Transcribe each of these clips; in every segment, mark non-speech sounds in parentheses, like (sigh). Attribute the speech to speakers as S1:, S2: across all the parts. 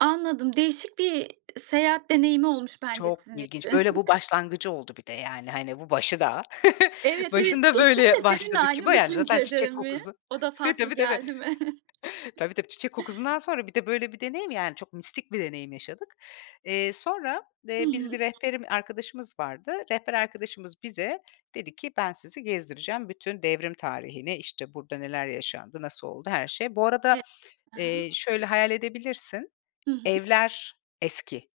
S1: Anladım, değişik bir seyahat deneyimi olmuş bence
S2: Çok
S1: sizin için.
S2: ilginç. Böyle bu başlangıcı oldu bir de
S1: (chuckles)
S2: yani, hani, bu başı daha. (chuckles)
S1: Evet, evet,
S2: Başında
S1: eşin
S2: böyle
S1: de seninle
S2: başladı
S1: aynı
S2: Küba, yani, zaten
S1: düşüncede
S2: çiçek
S1: mi?
S2: kokusu.
S1: O da farklı
S2: Tabii tabii.
S1: geldi mi?
S2: (chuckles)
S1: (chuckles)
S2: Tabii tabii, çiçek kokusundan sonra bir de böyle bir deneyim, yani çok mistik bir deneyim yaşadık. Eee, sonra,
S1: Hı
S2: eee, biz bir
S1: hı.
S2: rehberim arkadaşımız vardı. Rehber arkadaşımız bize dedi ki: "Ben sizi gezdireceğim. Bütün devrim tarihini işte burada neler yaşandı, nasıl oldu, her şey." Bu
S1: E
S2: arada,
S1: ha
S2: eee,
S1: ha.
S2: şöyle hayal edebilirsin;
S1: Hı hı.
S2: evler eski.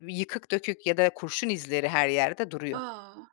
S2: Yıkık dökük ya da kurşun izleri her yerde duruyor.
S1: A!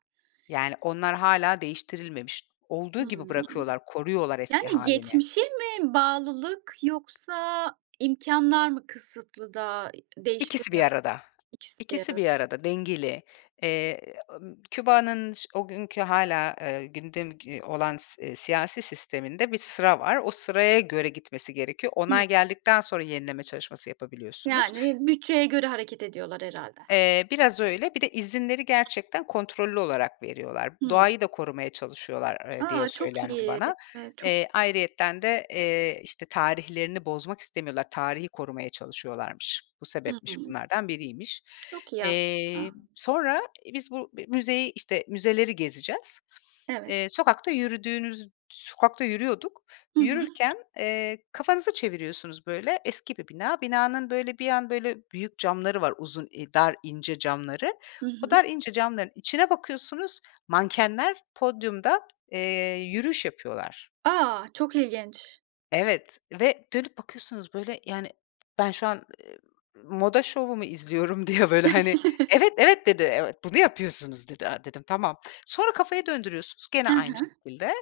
S2: Yani, onlar hâlâ değiştirilmemiş. Olduğu gibi
S1: Hımm.
S2: bırakıyorlar, koruyorlar eski
S1: Yani
S2: hâlini.
S1: geçmişe mi bağlılık yoksa imkânlar mı kısıtlı da, eee,
S2: İkisi bir
S1: değiştirmiyor?
S2: arada.
S1: İkisi bir
S2: İkisi
S1: arad
S2: bir arada, dengeli. Eee, ımm, Küba'nın ş o günkü hâlâ, eee, gündem ge olan, s eee, siyasi sisteminde bir sıra var. O sıraya göre gitmesi gerekiyor.
S1: Hımm.
S2: Onay geldikten sonra yenileme çalışması yapabiliyorsunuz.
S1: Yani bütçeye göre hareket ediyorlar herhâlde.
S2: Eee, biraz öyle. Bir de izinleri gerçekten kontrollü olarak veriyorlar.
S1: Hımm.
S2: Doğayı da korumaya çalışıyorlar, ııı, diye
S1: A! Çok
S2: söylendi
S1: iyi.
S2: bana.
S1: Eee, çok
S2: Eee, ayrıyeten de, eee, işte, tarihlerini bozmak istemiyorlar. Tarihi korumaya çalışıyorlarmış. Bu
S1: Hı hı.
S2: sebepmiş, bunlardan biriymiş.
S1: Çok iyi
S2: Eee,
S1: aslında.
S2: sonra, eee, biz bu bi müzeyi, işte, müzeleri gezeceğiz.
S1: Evet.
S2: Eee, sokakta yürüdüğünüz sokakta yürüyorduk.
S1: Hı hı.
S2: Yürürken, eee, kafanızı çeviriyorsunuz böyle, eski bir bina. Binanın böyle bir an böyle büyük camları var, uzun, i dar, ince camları.
S1: Hı
S2: O
S1: hı.
S2: dar, ince camların içine bakıyorsunuz, mankenler podyumda, eee, yürüyüş yapıyorlar.
S1: A! Çok ilginç.
S2: Evet, ve dönüp bakıyorsunuz böyle yani ben şu an, eee, moda şovumu izliyorum diye böyle hani, "Evet, evet."
S1: (chuckles)
S2: dedi. "Evet, bunu yapıyorsunuz." dedi. A, dedim: "Tamam." Sonra kafayı döndürüyorsunuz gene
S1: Ha
S2: aynı
S1: ha.
S2: şekilde,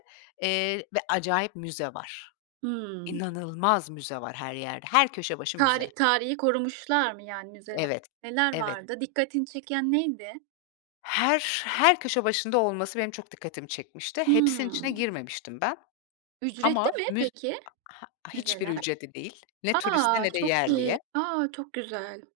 S2: eee, ve acayip müze var.
S1: Hımm.
S2: İnanılmaz müze var her yerde, her köşe başı müze.
S1: Tari tarihi korumuşlar mı yani müzele
S2: Evet,
S1: neler
S2: evet.
S1: vardı? Dikkatini çeken neydi?
S2: Her, her köşe başında olması benim çok dikkatimi çekmişti. Hepsinin içine
S1: Hımm.
S2: girmemiştim ben.
S1: Ücretli
S2: Ama
S1: mi
S2: müz
S1: peki
S2: ha ha hiçbir
S1: müzeler?
S2: ücreti değil. Ne turiste
S1: A!
S2: ne de
S1: Çok iyi.
S2: yerliye.
S1: A! Çok güzel.